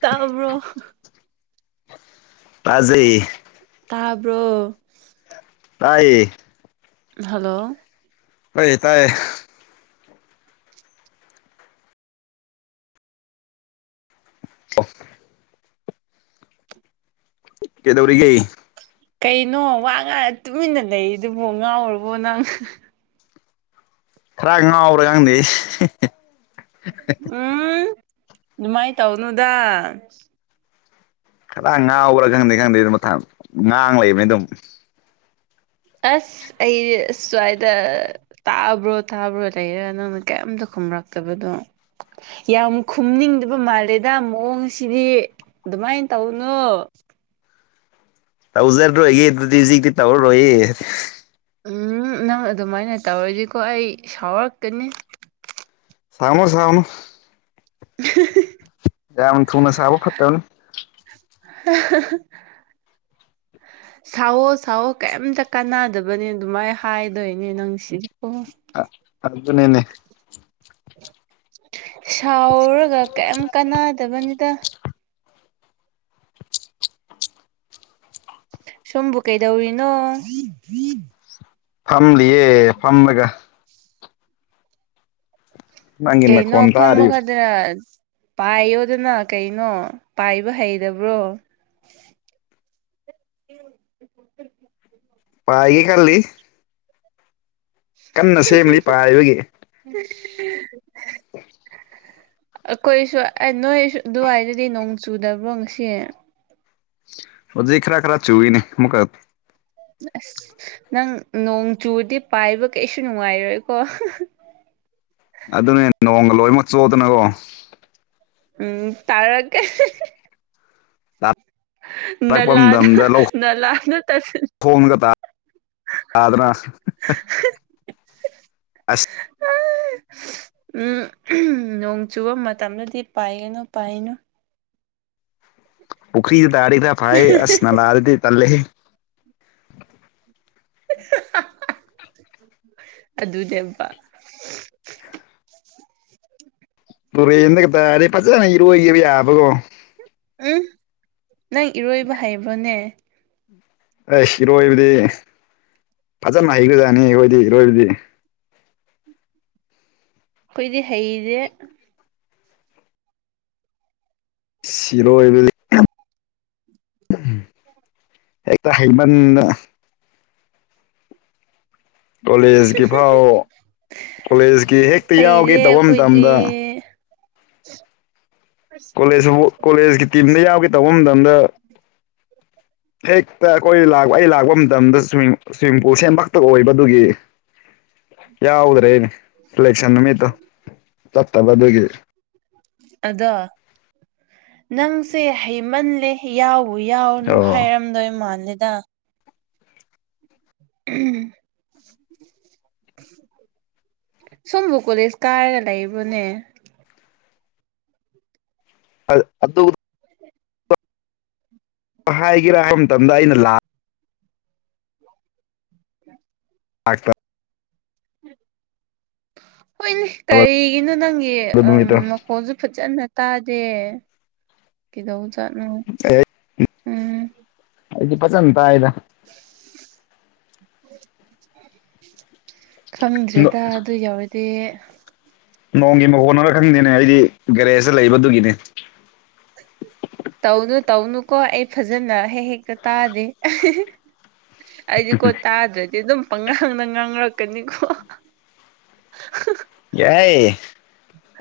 ꯇꯥꯕ꯭ꯔꯣ ꯇꯥꯖꯩꯌꯦ ꯇꯥꯕ꯭ꯔꯣ ꯇꯥꯏꯌꯦ ꯍꯜꯂꯣ ꯇꯥꯏꯌꯦ ꯇꯥꯏꯌꯦ ꯑꯣ ꯀꯦꯗꯧꯔꯤꯒ‌ꯦ ꯀꯩꯅꯣ ꯋꯥ ꯉꯥꯡꯉ ꯇꯨꯃꯤꯟꯅ ꯂꯩꯔꯤꯗꯨꯕꯣ ꯉꯥꯎꯔꯕꯣ ꯅꯪ ꯈꯔ ꯉꯥꯎꯕ꯭ꯔꯥ ꯈꯪꯗ‌ꯦ ꯎꯝ ꯗꯨꯃꯥꯏ ꯇꯧꯅꯨꯗ ꯈꯔ ꯉꯥꯎꯕ꯭ꯔꯥ ꯈꯪꯗꯦ ꯈꯪꯗꯦ ꯑꯗꯨꯝ ꯃꯊꯟ ꯉꯥꯡ ꯂꯩꯕꯅꯦ ꯑꯗꯨꯝ ꯑꯁ ꯑꯩꯖ‌ꯦ ꯁ꯭ꯋꯥꯏꯗ ꯇꯥꯕ꯭ꯔꯣ ꯇꯥꯕ꯭ꯔꯣ ꯂꯩꯔꯒ ꯅꯪꯅ ꯀꯩꯝꯇ ꯈꯨꯝꯔꯛꯇꯕꯗꯣ ꯌꯥꯝ ꯈꯨꯝꯅꯤꯡꯗꯕ ꯃꯥꯜꯂꯦꯗ ꯃꯑꯣꯡꯁꯤꯗꯤ ꯑꯗꯨꯃꯥꯏ ꯇꯧꯅꯣ ꯇꯧꯖꯔꯣꯏꯌꯦ ꯑꯗꯨꯗꯤ ꯍꯨꯖꯤꯛꯇꯤ ꯇꯧꯔꯔꯣꯏꯌꯦ ꯎꯝ ꯅꯪ ꯑꯗꯨꯃꯥꯏꯅ ꯇꯧꯔꯗꯤꯀꯣ ꯑꯩ ꯁꯥꯎꯔꯛꯀꯅꯤ ꯁꯥꯎꯅꯨ ꯁꯥꯎꯅꯨ [unintelligible] ꯌꯥꯝ ꯊꯨꯅ ꯁꯥꯎꯕ ꯐꯠꯇꯕꯅꯤ [unintelligible] ꯁꯥꯎꯋꯣ ꯁꯥꯎꯋꯣ ꯀꯩꯝꯇ ꯀꯥꯟꯅꯗꯕꯅꯦ ꯑꯗꯨꯃꯥꯏ ꯍꯥꯏꯗꯣꯏꯅꯤ ꯅꯪꯁꯤꯗꯤꯀꯣ ꯑ ꯑ ꯑꯗꯨꯅꯤꯅꯦ ꯁꯥꯎꯔꯒ ꯀꯩꯝ ꯀꯥꯟꯅꯗꯕꯅꯤꯗ ꯁꯣꯝꯕꯨ ꯀꯩꯗꯧꯔꯤꯅꯣ ꯐꯝꯂꯤꯌꯦ ꯐꯝꯂꯒ ꯅꯪꯒꯤ ꯀꯩꯅꯣ ꯅꯈꯣꯟ ꯐꯝꯕ ꯇꯥꯔꯤ ꯈꯇꯔꯥ ꯄꯥꯏꯌꯣꯗꯅ ꯀꯩꯅꯣ ꯄꯥꯏꯕ ꯍꯩꯔꯕ꯭ꯔꯣ ꯄꯥꯏꯒꯦ ꯈꯜꯂꯤ ꯀꯟꯅ ꯁꯦꯝꯂꯤ ꯄꯥꯏꯕꯒꯤ [unintelligible] [inaudible] ꯑꯩꯈꯣꯏꯁꯨ ꯅꯣꯏꯁꯨ ꯑꯗꯨꯋꯥꯏꯗꯗꯤ ꯅꯣꯡ ꯆꯨꯗꯕ꯭ꯔꯣ ꯉꯁꯤ ꯍꯧꯖꯤꯛ ꯈꯔ ꯈꯔ ꯆꯨꯏꯅꯦ ꯑꯃꯨꯛꯀ ꯑꯁ ꯅꯪ ꯅꯣꯡ ꯆꯨꯔꯗꯤ ꯄꯥꯏꯕ ꯀꯩꯁꯨ ꯅꯨꯡꯉꯥꯏꯔꯣꯏꯀꯣ ꯑꯗꯨꯅꯦ ꯅꯣꯡꯒ ꯂꯣꯏꯃꯛ ꯆꯣꯠꯗꯅꯀꯣ ꯎꯝ ꯇꯥꯔꯛꯀꯦ ꯅꯂꯥꯗ ꯅꯂꯥꯗ ꯇꯁꯤꯜꯂ [unintelligible] ꯑꯥꯗꯅ [unintelligible] ꯎꯝ ꯅꯣꯡ ꯆꯨꯕ ꯃꯇꯝꯗꯗꯤ ꯄꯥꯏꯒꯅꯨ ꯄꯥꯏꯅꯨ ꯄꯨꯈ꯭ꯔꯤꯗ ꯇꯔꯥꯗꯤ ꯃꯌꯥꯝ ꯐꯥꯢꯌꯦ ꯑꯁ ꯅꯂꯥꯗꯗꯤ ꯇꯜꯂꯦꯍꯦ ꯑꯗꯨꯅꯦꯕꯥ ꯇꯨꯔꯦꯟꯗꯩ ꯇꯔꯗꯤ ꯐꯖꯅ ꯏꯔꯣꯢꯒꯤꯕ ꯌꯥꯕꯀꯣ ꯎꯝ ꯅꯪ ꯏꯔꯣꯏꯕ ꯍꯩꯕ꯭ꯔꯣꯅꯦ ꯑꯦꯁ ꯏꯔꯣꯏꯕꯗꯤ ꯐꯖꯅ ꯍꯩꯈ꯭ꯔꯖꯥꯅꯤ ꯢꯔꯣꯢꯗꯤ ꯏꯔꯣꯏꯕꯗꯤ ꯈꯣꯏꯗꯤ ꯍꯩꯔꯦ ꯢꯁ ꯢꯔꯣꯢꯕꯗꯤ ꯍꯦꯛꯇ ꯍꯩꯃꯟꯗꯅ ꯀꯣꯂꯦꯖꯀꯤ ꯕꯥꯎ ꯀꯣꯂꯦꯖꯀꯤ ꯍꯦꯛꯇ ꯍꯩꯔꯦ ꯌꯥꯎꯒꯦ ꯇꯧꯕ ꯃꯇꯝꯗ ꯑꯩꯈꯣꯏꯗꯤ ꯀꯣꯂꯦꯖ ꯀꯣꯂꯦꯖꯀꯤ ꯇꯤꯝꯗ ꯌꯥꯎꯒꯦ ꯇꯧꯕ ꯃꯇꯝꯗ [inaudible] ꯍꯦꯛꯇ ꯑꯩꯈꯣꯏ ꯂꯥꯛ ꯑꯩ ꯂꯥꯛꯄ ꯃꯇꯝꯗ ꯁ꯭ꯋꯤꯝ ꯁ꯭ꯋꯤꯝꯄꯨꯜ ꯁꯦꯝꯕ ꯈꯛꯇ ꯑꯣꯏꯕ ꯗꯨꯒꯤ [inaudible] ꯌꯥꯎꯗ꯭ꯔꯦꯅꯦ ꯢꯂꯦꯛꯁꯟ ꯅꯨꯃꯤꯠꯇꯣ ꯆꯠꯇꯕ ꯑꯗꯨꯒꯤ ꯑꯗꯣ ꯅꯪꯁꯦ ꯍꯩꯃꯜꯂꯦ ꯌꯥꯎꯕꯨ ꯌꯥꯎꯅꯨ ꯑꯣ ꯍꯥꯏꯔꯝꯗꯣꯏ ꯃꯥꯥꯟꯂꯦꯗ ꯎꯝ ꯁꯨꯝꯕꯨ ꯀꯣꯂꯦꯖ ꯀꯥꯔꯒ ꯂꯩꯕ꯭ꯔꯣꯅꯦ ꯑꯥ ꯑꯇꯨꯝ ꯍꯥꯏꯒꯦꯔꯥ ꯍꯥꯏꯕ ꯃꯇꯝꯗ ꯑꯩꯅ ꯂꯥꯛ [unintelligible] ꯍꯣꯏꯅꯦ ꯀꯔꯤꯒꯤꯅꯣ ꯅꯪꯒꯤ ꯑꯗꯨ ꯑꯝ ꯅꯨꯃꯤꯠꯇꯣ ꯃꯈꯣꯟꯁꯨ ꯐꯖꯟꯅ ꯇꯥꯗꯦ ꯀ‌ꯦꯗꯧꯕ ꯖꯥꯠ ꯅ‌ꯣ ꯑꯦ ꯎꯝ ꯑꯩꯗꯤ ꯐꯖꯟ ꯇꯥꯏꯗ [inaudible] ꯈꯪꯗ꯭ꯔꯦꯗ ꯑꯗꯨ ꯌꯧꯔꯗꯤ ꯅꯣꯡꯒꯤ ꯃꯈꯣꯟꯅꯔ ꯈꯪꯗꯦꯅꯦ ꯑꯩꯗꯤ ꯒꯦꯔꯦꯖꯇ ꯂꯩꯕ ꯑꯗꯨꯒꯤꯅꯦ ꯇꯧꯅꯨ ꯇꯧꯅꯨꯀꯣ ꯑꯩ ꯐꯖꯅ ꯍꯦꯛ ꯍꯦꯛꯀ ꯇꯥꯗꯦ ꯑꯩꯗꯤ ꯀꯣ ꯇꯗ꯭ꯔꯗꯤ ꯑꯗꯨꯝ ꯄꯉꯥꯡꯗ ꯉꯥꯡꯔꯛ ꯀꯅꯤꯀꯣ ꯌꯥꯏ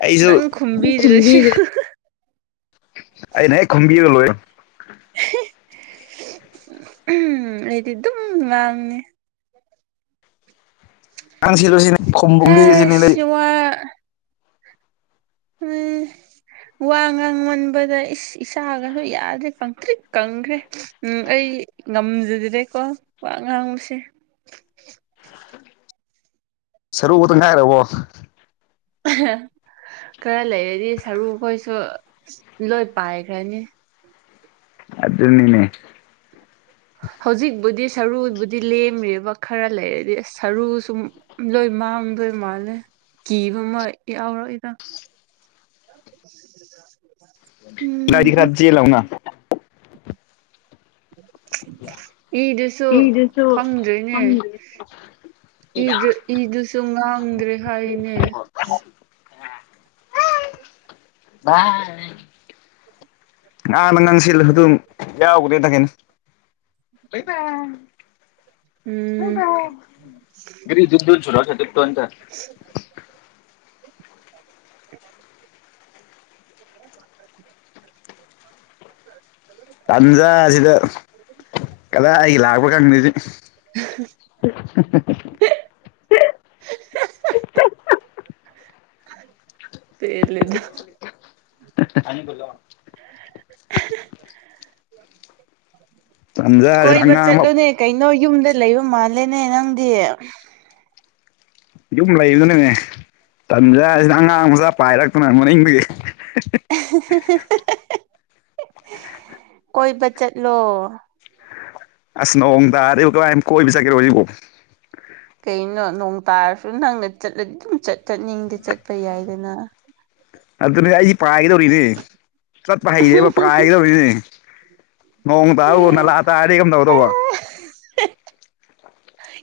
ꯑꯩꯖꯨ ꯈꯨꯝꯕꯤꯗ꯭ꯔꯁꯨ [unintelligible] ꯑꯩꯅꯦ ꯍ‌ꯦꯛ ꯈꯨꯝꯕꯤꯔ ꯂꯣꯏ ꯎꯝ ꯑꯩꯗꯤ ꯗꯨꯝ ꯉꯥꯡꯅꯤ ꯉꯥꯡꯁꯤꯂꯨ ꯁꯤꯅꯦ ꯈꯣꯝꯕꯣꯝꯕꯤꯒꯤꯖꯤꯅ‌ꯦ ꯂꯩ ꯍꯁ ꯋꯥ ꯎꯝ ꯋꯥ ꯉꯥꯡꯃꯟꯕꯗ ꯏꯁ ꯏꯁꯥꯒꯁꯨ ꯌꯥꯗ꯭ꯔꯦ ꯀꯪꯇ꯭ꯔꯤꯛ ꯀꯪꯈ꯭ꯔꯦ ꯎꯝ ꯑꯩ ꯉꯝꯖꯗꯔꯦꯀꯣ ꯋꯥ ꯉꯥꯡꯕꯁꯦ ꯁꯔꯨ ꯈꯇ ꯉꯥꯏꯔꯕꯣ ꯈꯔ ꯂꯩꯔꯗꯤ ꯁꯔꯨꯈꯣꯏꯁꯨ ꯂꯣꯏ ꯄꯥꯏꯈ꯭ꯔꯅꯤ ꯑꯗꯨꯅꯤꯅꯦ ꯍꯧꯖꯤꯛꯕꯨꯗꯤ ꯁꯔꯨꯕꯨꯗꯤ ꯂꯦꯝꯃꯤꯕ ꯈꯔ ꯂꯩꯔꯗꯤ ꯏꯁ ꯁꯔꯨ ꯁꯨꯝ ꯂꯣꯏ ꯃꯥꯡꯗꯣꯏ ꯃꯥꯜꯂꯦ ꯀꯤꯕ ꯑꯃꯥ ꯌꯥꯎꯔꯛꯏꯗ [inaudible] ꯀꯤꯗꯥꯏꯗꯤ ꯈꯔ ꯎꯝ ꯑꯝ ꯆ‌ꯦ ꯂꯥꯎꯅ ꯏꯗꯨꯁꯨ ꯏ ꯗꯁꯨ ꯈꯪꯗ꯭ꯔꯦꯅꯦ ꯈꯪꯗꯔ‌ꯦ ꯏꯗꯨ ꯏꯗꯨꯁꯨ ꯉꯥꯡꯗ꯭ꯔꯦ ꯍꯥꯏꯅꯦ [unintelligible] [unintelligible] ꯉꯍꯥꯟꯅ ꯉꯥꯡꯁꯤꯜ ꯂꯁꯨ ꯗꯨꯝ ꯌꯥꯎꯒꯗ‌ꯣꯏꯗ ꯀꯩꯅꯣ [unintelligible] ꯎꯝ [unintelligible] [inaudible] ꯇꯟꯖꯥ ꯁꯤꯗ ꯀꯗꯥꯏ ꯒꯤ ꯂꯥꯛꯄꯔ ꯈꯪꯗ‌ꯦ ꯁꯤ ꯇ‌ꯦꯜꯂ‌ꯦꯗ ꯑꯅꯤ ꯀꯨꯜꯂꯣ ꯇꯟꯖꯥꯁꯤꯗ ꯀꯣꯏꯕ ꯑꯉꯥꯡ ꯑꯃ ꯆꯠꯂꯨꯅꯦ ꯀꯩꯅꯣ ꯌꯨꯝꯗ ꯂꯩꯕ ꯃꯥꯜꯂꯦꯅꯦ ꯅꯪꯗꯤ ꯌꯨꯝ ꯂꯩꯕꯅꯦ ꯇꯟꯖ ꯖꯤꯗ ꯑꯉꯥꯡ ꯃꯆꯥ ꯄꯥꯏꯔꯛꯇꯅ ꯃꯅꯤꯡꯗꯒꯤ ꯀꯣꯏꯕ ꯆꯠꯂꯣ ꯑꯁ ꯅꯣꯡ ꯇꯥꯔ‌ꯦ ꯑꯩꯕꯨ ꯀꯃꯥꯏꯟ ꯀꯣꯏꯕ ꯆꯠꯀ‌ꯦꯔꯣ ꯍꯨꯖꯤꯛꯒ‌ꯣ ꯀꯩꯅꯣ ꯅꯣꯡ ꯇꯥꯔꯁꯨ ꯅꯪꯅ ꯆꯠꯂꯗꯤ ꯑꯗꯨꯝ ꯆꯠ ꯆꯠꯅꯤꯡꯗꯤ ꯆꯠꯄ ꯌꯥꯏꯗꯅ ꯑꯗꯨꯅꯦ ꯑꯩ ꯄꯥꯥꯏꯒꯗꯧꯔꯤꯅꯦ ꯆꯠꯄ ꯍꯩꯔꯦꯕ ꯄꯏꯒꯗꯧꯔꯤꯅꯦ ꯅꯣꯡ ꯇꯥꯕꯨ ꯅꯂꯥ ꯇꯥꯗꯤ ꯀꯝꯗꯧ ꯗꯧꯕ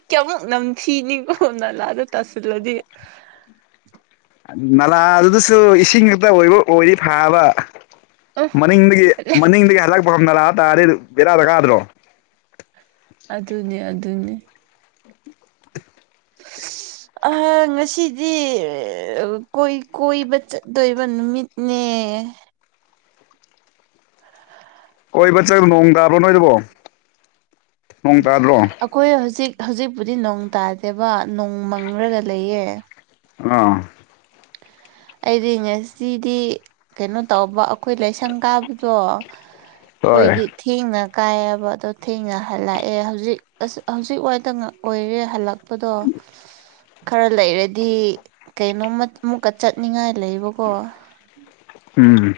ꯀꯌꯥꯃꯨꯛ ꯅꯝꯊꯤ ꯅꯤꯀ‌ꯣ ꯅꯂꯥꯗ ꯇꯥꯁꯜꯂꯗꯤ ꯅꯂꯥ ꯑꯗꯨꯗꯁꯨ ꯏꯁꯤꯡ ꯉꯛꯇ ꯑꯣꯏꯕ ꯑꯣꯏꯔꯤ ꯐꯥꯕ ꯃꯅꯤꯡꯗꯒꯤ ꯃꯅꯤꯡꯗꯒꯤ ꯍꯜꯂꯛꯄ ꯅꯂꯥ ꯇꯥꯔꯗꯤ ꯕꯦꯔꯥꯗ ꯀꯥꯗ꯭ꯔꯣ ꯑꯗꯨꯅꯦ ꯑꯗꯨꯅꯦ [unintelligible] ꯑꯍꯥ ꯉꯁꯤꯗꯤ ꯀꯣꯏ ꯀꯣꯏꯕ ꯆꯠꯇꯣꯏꯕ ꯅꯨꯃꯤꯠꯅꯦ ꯀꯣꯏꯕ ꯆꯠ ꯅꯣꯡ ꯇꯥꯕ꯭ꯔꯣ ꯅꯣꯏꯗꯨꯕꯣ ꯅꯣꯡ ꯇꯥꯗ꯭ꯔꯣ ꯑꯈꯣꯏ ꯍꯧꯖꯤꯛ ꯍꯧꯖꯤꯛꯄꯨꯗꯤ ꯅꯣꯡ ꯇꯥꯗꯦꯕ ꯅꯣꯡ ꯃꯪꯔꯒ ꯂꯩꯌꯦ ꯑ ꯑꯩꯗꯤ ꯉꯁꯤꯗꯤ ꯀꯩꯅꯣ ꯇꯧꯕ ꯑꯈꯣꯏ ꯂꯥꯏꯁꯪ ꯀꯥꯕꯗꯣ ꯍꯣꯏ ꯑꯈꯣꯏꯗꯤꯠ ꯊꯦꯡꯅ ꯀꯥꯏꯑꯕ ꯑꯗꯣ ꯊꯦꯡꯅ ꯍꯜꯂꯛꯑꯦ ꯍꯧꯖꯤꯛ ꯑꯁ ꯍꯧꯖꯤꯛ ꯋꯥꯏꯗ ꯉ‌ ꯑꯣꯏꯔꯤ ꯍꯜꯂꯛ ꯄꯗꯣ ꯈꯔ ꯂꯩꯔꯗꯤ ꯀꯩꯅꯣꯃ ꯀ ꯆꯠꯅꯤꯡꯉꯥꯏ ꯂꯩꯑꯦꯕꯀꯣ ꯎꯝ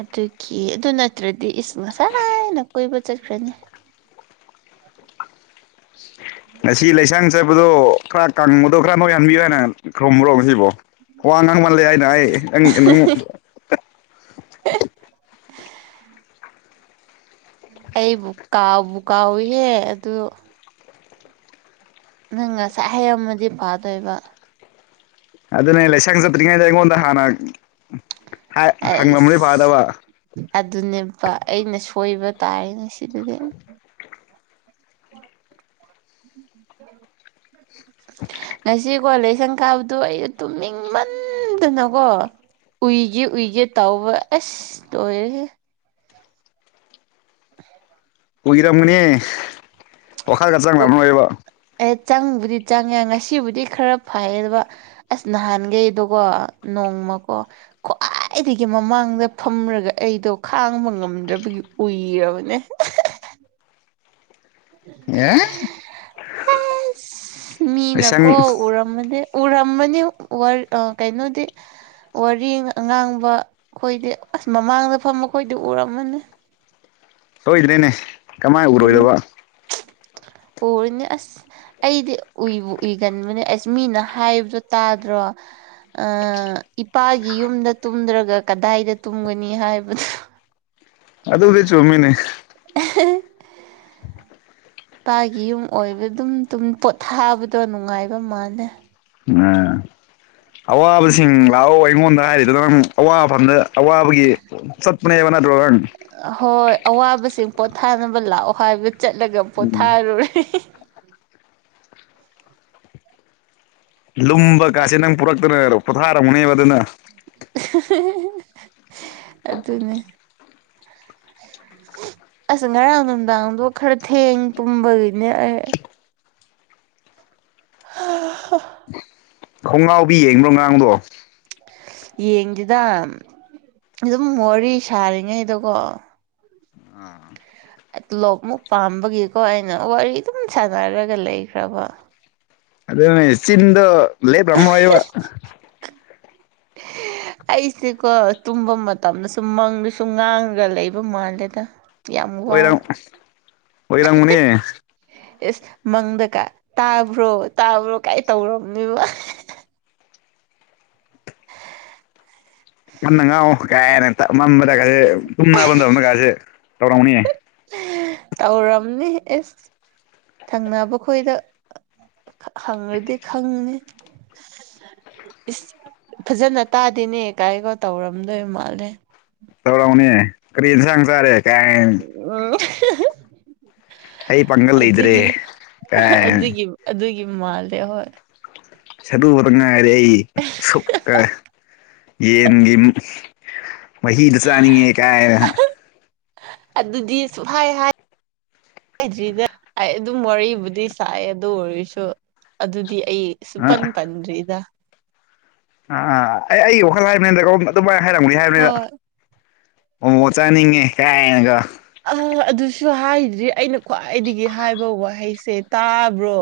ꯑꯗꯨꯒꯤ ꯑꯗꯨ ꯅꯠꯇ꯭ꯔꯗꯤ ꯏꯁ ꯉꯁꯥꯏꯅ ꯀꯣꯏꯕ ꯆꯠꯈ꯭ꯔꯅꯤ [inaudible] ꯉꯁꯤ ꯂꯩꯁꯩ ꯆꯠꯄꯔꯣ ꯈꯔ ꯀꯪꯕꯗꯣ ꯈꯔ [unintelligible] ꯈꯪꯕ꯭ꯔꯣ ꯉꯁꯤꯕꯣ ꯋꯥ ꯉꯥꯡ ꯃꯥꯜꯂꯦ ꯍꯥꯏꯅ ꯍꯥꯏ [unintelligible] ꯑꯩꯕꯨ ꯀꯥꯎꯕꯨ ꯀꯥꯎꯌꯤꯌꯦ ꯑꯗꯨ ꯅꯪ ꯉꯁꯥꯏ ꯍꯩꯔꯝꯃꯗꯤ ꯐꯥꯗꯣꯏꯕ ꯑꯗꯨꯅꯦ ꯂꯥꯏꯁꯪ [unintelligible] ꯑꯩꯉꯣꯟꯗ ꯍꯥꯟꯅ ꯍꯪꯂꯝꯕꯗꯤ ꯑꯁ ꯐꯥꯗꯕ ꯑꯗꯨꯅꯦꯕ ꯑꯩꯅ ꯁꯣꯏꯕ ꯇꯥꯑꯅꯦ ꯁꯤꯗꯗꯤ ꯉꯁꯤ ꯀꯣ ꯂꯥꯏꯁꯪ ꯀꯥꯕꯗꯨ ꯑꯩ ꯇꯨꯅꯤꯡꯃꯟꯗꯨꯅꯀꯣ ꯎꯏꯒꯦ ꯎꯏꯒꯦ ꯇꯥꯎꯕ ꯑꯁ ꯂꯣꯏꯔꯦꯍꯦ ꯑꯨꯏꯔꯝꯒꯅꯤ ꯋꯥꯈꯜꯒ ꯑꯣ ꯆꯪꯂꯝ ꯃꯣꯏꯕ ꯑꯦ ꯆꯪꯕꯨꯗꯤ ꯆꯪꯉꯦ ꯉꯁꯤꯕꯨꯗꯤ ꯈꯔ ꯐꯩꯌꯦꯕ ꯑꯁ ꯅꯍꯥꯟꯒꯩꯗꯣꯀꯣ ꯅꯣꯡꯃꯀꯣ ꯈ꯭ꯋꯥꯏꯗꯒꯤ ꯃꯃꯥꯡꯗ ꯐꯝꯔꯒ ꯑꯩꯗꯣ ꯈꯥꯡꯕ ꯉꯝꯗ꯭ꯔꯕꯒꯤ ꯎꯏꯔꯕꯅꯦ ꯑꯦ ꯑꯁ ꯃꯤꯅꯀꯣ ꯂꯥꯏꯁꯪ ꯎꯔꯝꯃꯗꯤ ꯎꯔꯝꯃꯅꯤ ꯋꯔ ꯑ ꯀꯩꯅꯣꯗꯤ ꯋꯥꯔꯤ ꯑ ꯉꯥꯡꯕ ꯈꯣꯏꯗꯤ ꯑꯁ ꯃꯃꯥꯡꯗ ꯐꯝꯕ ꯈꯣꯏꯗꯤ ꯎꯔꯝꯃꯅꯤ ꯁꯣꯏꯗ꯭ꯔꯦꯅꯦ ꯀꯃꯥꯏꯅ ꯎꯝ ꯎꯔꯣꯏꯗꯕ ꯎꯔꯅꯤ ꯑꯁ ꯑꯩꯗꯤ ꯑꯨꯏꯕꯨ ꯑꯨꯏꯒꯟꯕꯅꯦ ꯑꯁ ꯃꯤꯅ ꯍꯥꯏꯕꯗꯣ ꯇꯥꯗ꯭ꯔꯣ ꯑ ꯏꯄꯥꯒꯤ ꯌꯨꯝꯗ ꯇꯨꯝꯗ꯭ꯔꯒ ꯀꯗꯥꯏꯗ ꯇꯨꯝꯒꯅꯤ ꯍꯥꯏꯕꯗꯣ ꯑꯗꯨꯕꯨꯗꯤ ꯆꯨꯝꯃꯤꯅꯦ [inaudible] ꯏꯄꯥꯒꯤ ꯌꯨꯝ ꯑꯣꯏꯕ ꯑꯗꯨꯝ ꯇꯨꯝ ꯄꯣꯊꯥꯕꯗꯣ ꯅꯨꯡꯉꯥꯏꯕ ꯃꯥꯜꯂꯦ ꯉꯥ ꯑꯋꯥꯕꯁꯤꯡ ꯂꯥꯛꯑꯣ ꯑꯩꯉꯣꯟꯗ ꯍꯥꯏꯔꯤꯗꯨ ꯅꯪ ꯑꯋꯥꯐꯝꯗ ꯑꯋꯥ ꯕꯒꯤ ꯁꯠꯄꯅꯦꯕ ꯅꯠꯇ꯭ꯔꯣ ꯅꯪ ꯍꯣꯏ ꯑꯋꯥꯕꯁꯤꯡ ꯄꯣꯊꯥꯅꯕ ꯂꯥꯛꯑꯣ ꯍꯥꯏꯕ ꯆꯠꯂꯒ ꯄꯣꯊꯥꯔꯨꯔꯦ ꯂꯨꯝꯕ ꯀꯥꯁꯦ ꯅꯪ ꯄꯨꯔꯛꯇꯅ ꯄꯣꯊꯥꯔꯝꯃꯅꯦꯕ ꯑꯗꯨꯅ ꯑꯗꯨꯅꯦ ꯑꯁ ꯉꯔꯥꯡ ꯅꯨꯡꯗꯥꯡꯗꯣ ꯈꯔ ꯊꯦꯡ ꯄꯨꯝꯕꯒꯤꯅꯦ ꯑꯩ [unintelligible] ꯈꯣꯡꯒꯥꯎꯕꯤ ꯌꯦꯡꯕ꯭ꯔꯣ ꯉꯔꯥꯡꯗꯣ ꯌꯦꯡꯗꯦꯗ ꯑꯗꯨꯝ ꯋꯥꯔꯤ ꯁꯥꯔꯤꯉꯩꯗꯀꯣ ꯑꯥ ꯇꯣꯂꯣꯞ ꯑꯃꯨꯛ ꯄꯥꯝꯕꯒꯤꯀꯣ ꯑꯩꯅ ꯋꯥꯔꯤ ꯑꯗꯨꯝ ꯁꯥꯟꯅꯔꯒ ꯂꯩꯈ꯭ꯔꯕ ꯑꯗꯨꯅꯦ ꯆꯤꯟꯗꯣ ꯂꯦꯄꯔꯝꯃꯣꯏꯕ ꯑꯩꯁꯦꯀꯣ ꯇꯨꯝꯕ ꯃꯇꯝꯗ ꯁꯨꯝ ꯃꯪꯗꯁꯨꯨꯝ ꯉꯥꯡꯉꯒ ꯂꯩꯕ ꯃꯥꯜꯂꯦꯗ ꯌꯥꯝ ꯋꯥꯏ ꯑꯣꯏꯔꯝ ꯑꯣꯏꯔꯝꯒꯅꯤ ꯏꯁ ꯃꯪꯗꯀ ꯇꯥꯕ꯭ꯔꯣ ꯇꯥꯕ꯭ꯔꯣ ꯀꯥꯏ ꯇꯧꯅꯦꯕ ꯇꯞꯅ ꯉꯥꯡꯉꫭ ꯀꯥꯏꯅ ꯃꯕꯗꯀꯥꯁꯦ ꯇꯨꯝꯅ ꯃꯇꯝꯗ ꯀꯥꯁꯦ ꯇꯧꯔꯝꯒꯅꯤꯅꯦ ꯇꯧꯔꯝꯅꯤ ꯑꯦꯁ ꯊꯪꯅꯕ ꯈꯣꯏꯗ ꯍꯪꯔꯗꯤ ꯈꯪꯅꯤ ꯏꯁ ꯐꯖꯅ ꯇꯥꯗꯦꯅꯦ ꯀꯥꯏꯒꯣ ꯇꯧꯔꯝꯗꯣꯏ ꯃꯥꯜꯂꯦ ꯇꯧꯔꯃꯒꯅꯤꯌꯦ ꯀꯔꯤ ꯑꯦꯟꯁꯥꯡ ꯆꯥꯔꯦ ꯀꯥꯏ [unintelligible] ꯑꯩ ꯄꯥꯡꯒꯜ ꯂꯩꯇꯔꯦ ꯑꯗꯨꯒꯤ ꯀꯥꯏ ꯑꯗꯨꯒꯤ ꯑꯗꯨꯒꯤ ꯃꯥꯜꯂꯦꯕ ꯍꫭꯏ ꯍꯗꯨ ꯈꯛꯇ ꯉꯏꯔꯦ ꯑꯩ ꯁꯨꯞꯀ ꯌꯦꯟ ꯒꯤ ꯃꯍꯤꯗꯨ ꯆꯥꯅꯤꯡꯉꯤ ꯀꯥꯏꯅ ꯑꯗꯨꯗꯤ ꯁꯨꯞ ꯍꯥꯏ ꯍꯥꯏꯗ꯭ꯔꯤꯗ ꯑꯗꯨꯝ ꯋꯥꯔꯤꯕꯨꯗꯤ ꯁꯥꯏꯑꯦ ꯑꯗꯨ ꯑꯣꯏꯔꯁꯨ ꯑꯗꯨꯗꯤ ꯑꯩ ꯑ ꯁꯨꯞꯄꯟ ꯄꯟꯗ꯭ꯔꯤꯗ ꯑꯥ ꯑꯥ ꯑꯩ ꯑꯩꯒꯤ ꯋꯥꯈꯜ ꯍꯥꯏꯕꯅꯤꯅꯗ ꯑꯗꯨꯃꯥꯏꯅ ꯍꯥꯏꯔꯝꯒꯅꯤ ꯍꯥꯏꯕꯅꯤꯅ ꯍꯣꯏ ꯃꯣꯃꯣ ꯆꯥꯅꯤꯡꯉꯦ ꯀꯥꯏꯅꯒ ꯑ ꯑꯗꯨꯁꯨ ꯍꯥꯏꯗ꯭ꯔꯤ ꯑꯩꯅ ꯈ꯭ꯋꯥꯏꯗꯒꯤ ꯍꯥꯏꯕ ꯋꯥꯍꯩꯁꯦ ꯇꯥꯕ꯭ꯔꯣ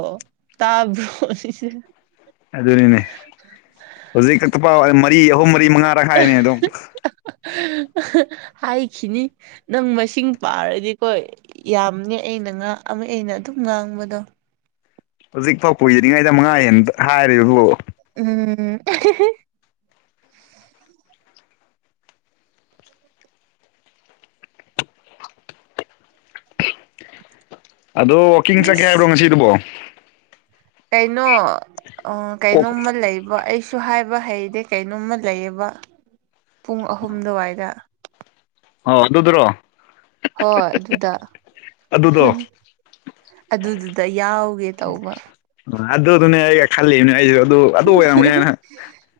ꯇꯥꯕ꯭ꯔꯣꯁꯦ ꯑꯗꯨꯅꯤꯅꯦ ꯍꯧꯖꯤꯛ ꯈꯛꯇꯐꯥꯎ ꯃꯔꯤ ꯑꯍꯨꯝ ꯃꯔꯤ ꯃꯉꯥꯔꯛ ꯍꯥꯏꯅꯤ ꯑꯗꯨꯝ ꯍꯥꯏꯈꯤꯅꯤ ꯅꯪ ꯃꯁꯤꯡ ꯄꯥꯔꯗꯤꯀꯣ ꯌꯥꯝꯅꯦ ꯑꯩꯅ ꯉ ꯑꯃ ꯑꯩꯅ ꯑꯗꯨꯝ ꯉꯥꯡꯕꯗꯣ ꯍꯧꯖꯤꯛꯐꯥꯎ [unintelligible] ꯃꯉꯥ ꯍꯦꯟ ꯍꯥꯏꯔꯤꯕꯨ ꯎꯝ ꯑꯗꯣ ꯋꯥꯀꯤꯡ ꯆꯠꯀꯦ ꯍꯥꯏꯕ꯭ꯔꯣ ꯑꯁ ꯉꯁꯤꯗꯨꯕꯣ ꯀꯩꯅꯣ ꯀꯩꯅꯣꯝꯃ ꯂꯩꯕ ꯑꯩꯁꯨ ꯁꯨ ꯍꯥꯏꯕ ꯍꯩꯇꯦ ꯀꯩꯅꯣꯝꯃ ꯂꯩꯌꯦꯕ ꯄꯨꯡ ꯑꯍꯨꯝ ꯑꯗꯨꯋꯥꯏꯗ ꯑꯣ ꯑꯗꯨꯗ꯭ꯔꯣ ꯍꯣꯏ ꯑꯗꯨꯗ ꯑꯗꯨꯗꯣ ꯑꯗꯨꯗꯨꯗ ꯌꯥꯎꯒꯦ ꯇꯧꯕ ꯑꯗꯨꯗꯨꯅꯦ ꯑꯩꯒ ꯈꯜꯂꯤꯝꯅꯦ ꯑꯖꯨ ꯑꯗꯨ ꯑꯣꯏꯔꯝꯅꯤ ꯍꯥꯏꯅ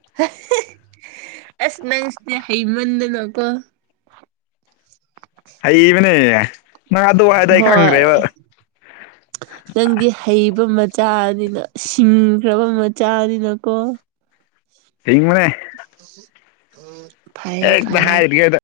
[inaudible] ꯑꯁ ꯅꯪꯁꯤꯗꯤ ꯍꯩꯃꯟꯗꯅꯀꯣ ꯍꯩꯕꯅꯦ ꯅꯪ ꯑꯗꯨ ꯋꯥꯍꯩꯗꯨ ꯑꯩ ꯍꯣꯏ ꯈꯪꯈ꯭ꯔꯦꯕ [inaudible] ꯅꯪꯗꯤ ꯍꯩꯕ ꯃꯆꯥꯅꯤꯅ ꯁꯤꯡꯈ꯭ꯔꯕ ꯃꯆꯥꯅꯤꯅꯀꯣ ꯁꯤꯡꯕꯅꯦ [inaudible] ꯍꯦꯛꯇ ꯐꯩꯌꯦ ꯍꯥꯏꯗꯤꯒꯩꯗ